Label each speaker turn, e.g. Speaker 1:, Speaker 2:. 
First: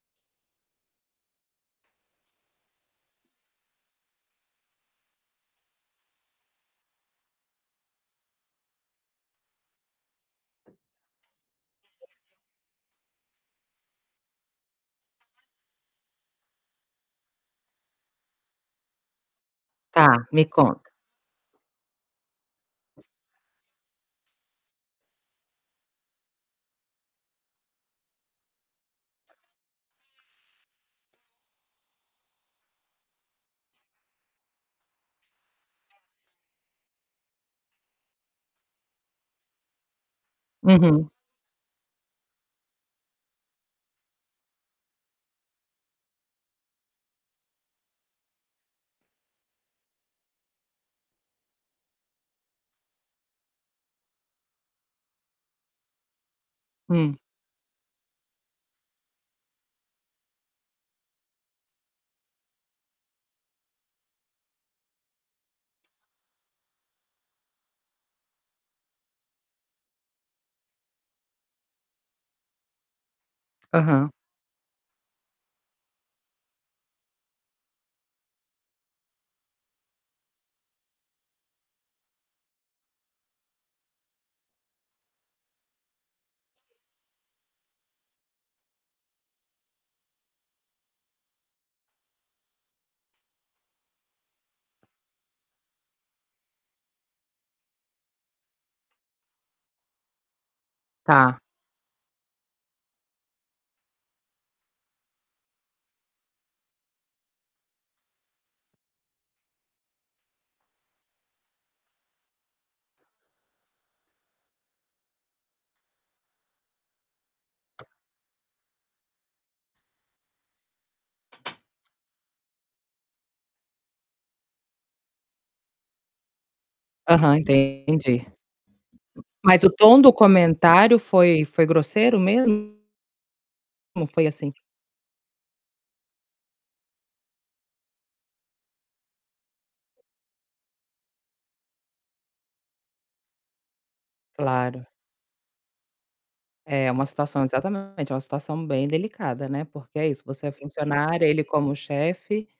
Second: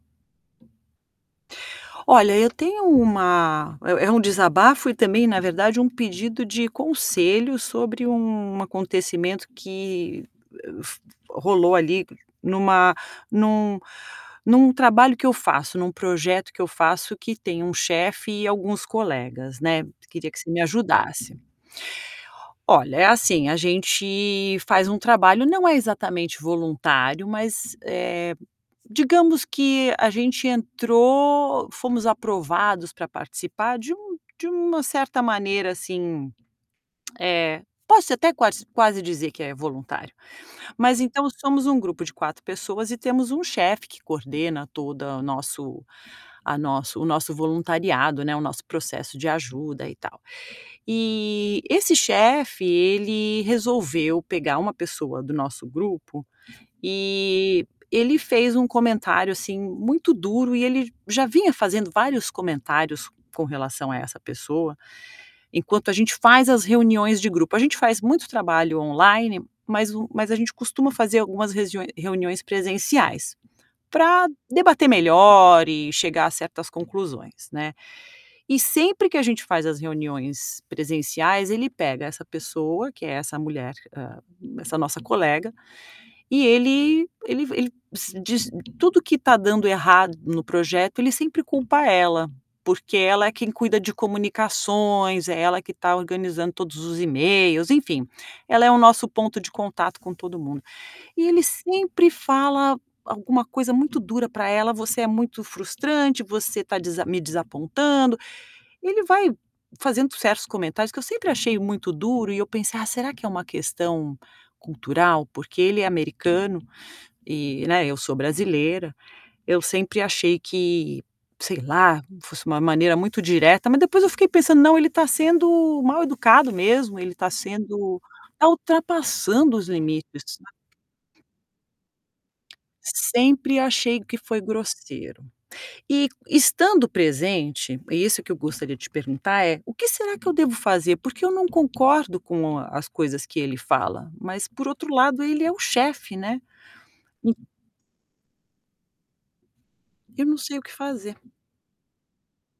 Speaker 1: Olha, eu tenho uma é é um desabafo e também, na verdade, um pedido de conselho sobre um acontecimento que, f rolou ali numa num num trabalho que eu faço, em um projeto que eu faço que tem um chefe e alguns colegas, né.
Speaker 2: Tá,
Speaker 1: Queria que
Speaker 2: me
Speaker 1: você me
Speaker 2: conta.
Speaker 1: ajudasse. Olha, é assim, a gente faz um trabalho, não é exatamente voluntário, mas, eh, digamos que a gente entrou, fomos aprovados pra participar de um de uma certa maneira, assim, eh, posso até quas quase dizer que é voluntário. Mas
Speaker 2: Uhum.
Speaker 1: então somos um grupo de 4 pessoas e temos um chefe que coordena todo nosso a nosso o nosso voluntariado, né, o nosso processo de ajuda e tal. E esse chefe, ele resolveu pegar uma pessoa do nosso grupo
Speaker 2: Hum.
Speaker 1: e ele fez um comentário, assim, muito duro. E ele já vinha fazendo vários comentários com relação a essa pessoa enquanto a gente faz as reuniões de grupo. A gente faz muito trabalho online, mas o mas a gente costuma fazer algumas regi reuniões presenciais
Speaker 2: Aham.
Speaker 1: pra debater melhor e chegar a certas conclusões, né. E sempre que a gente faz as reuniões presenciais, ele pega essa pessoa, que é essa mulher, hã, essa nossa colega, e ele ele v ele diz diz tudo que está dando errado no projeto. Ele sempre culpa ela, porque ela é quem cuida de comunicações, é ela que está organizando todos os e-mails, enfim, ela é o nosso ponto de contato com todo mundo. E
Speaker 2: Tá.
Speaker 1: ele sempre fala alguma coisa muito dura pra ela: "Você é muito frustrante, você tá desa me desapontando", e ele vai fazendo certos comentários que eu sempre achei muito duro. E eu pensei: "Ah, será que é uma questão cultural? Porque ele é americano, e, né, eu sou brasileira". Eu sempre achei que, sei lá, fosse uma maneira muito direta. Mas depois eu fiquei pensando: "Não, ele está sendo mal-educado mesmo, ele está
Speaker 2: Aham,
Speaker 1: sendo
Speaker 2: entendi.
Speaker 1: está ultrapassando
Speaker 2: Mas
Speaker 1: os
Speaker 2: o tom do
Speaker 1: limites", sabe.
Speaker 2: comentário foi foi grosseiro mesmo?
Speaker 1: Sempre achei
Speaker 2: Ou não
Speaker 1: que
Speaker 2: foi,
Speaker 1: foi
Speaker 2: assim?
Speaker 1: grosseiro. E, estando presente, isso que eu gostaria de te perguntar é, o que será que eu devo fazer? Porque eu não concordo com as coisas que ele fala, mas por
Speaker 2: Claro.
Speaker 1: outro lado, ele é o chefe, né.
Speaker 2: É uma
Speaker 1: En
Speaker 2: situação exatamente, é uma situação bem delicada, né, porque é isso,
Speaker 1: Eu não
Speaker 2: você é
Speaker 1: sei o que fazer.
Speaker 2: funcionária, ele como chefe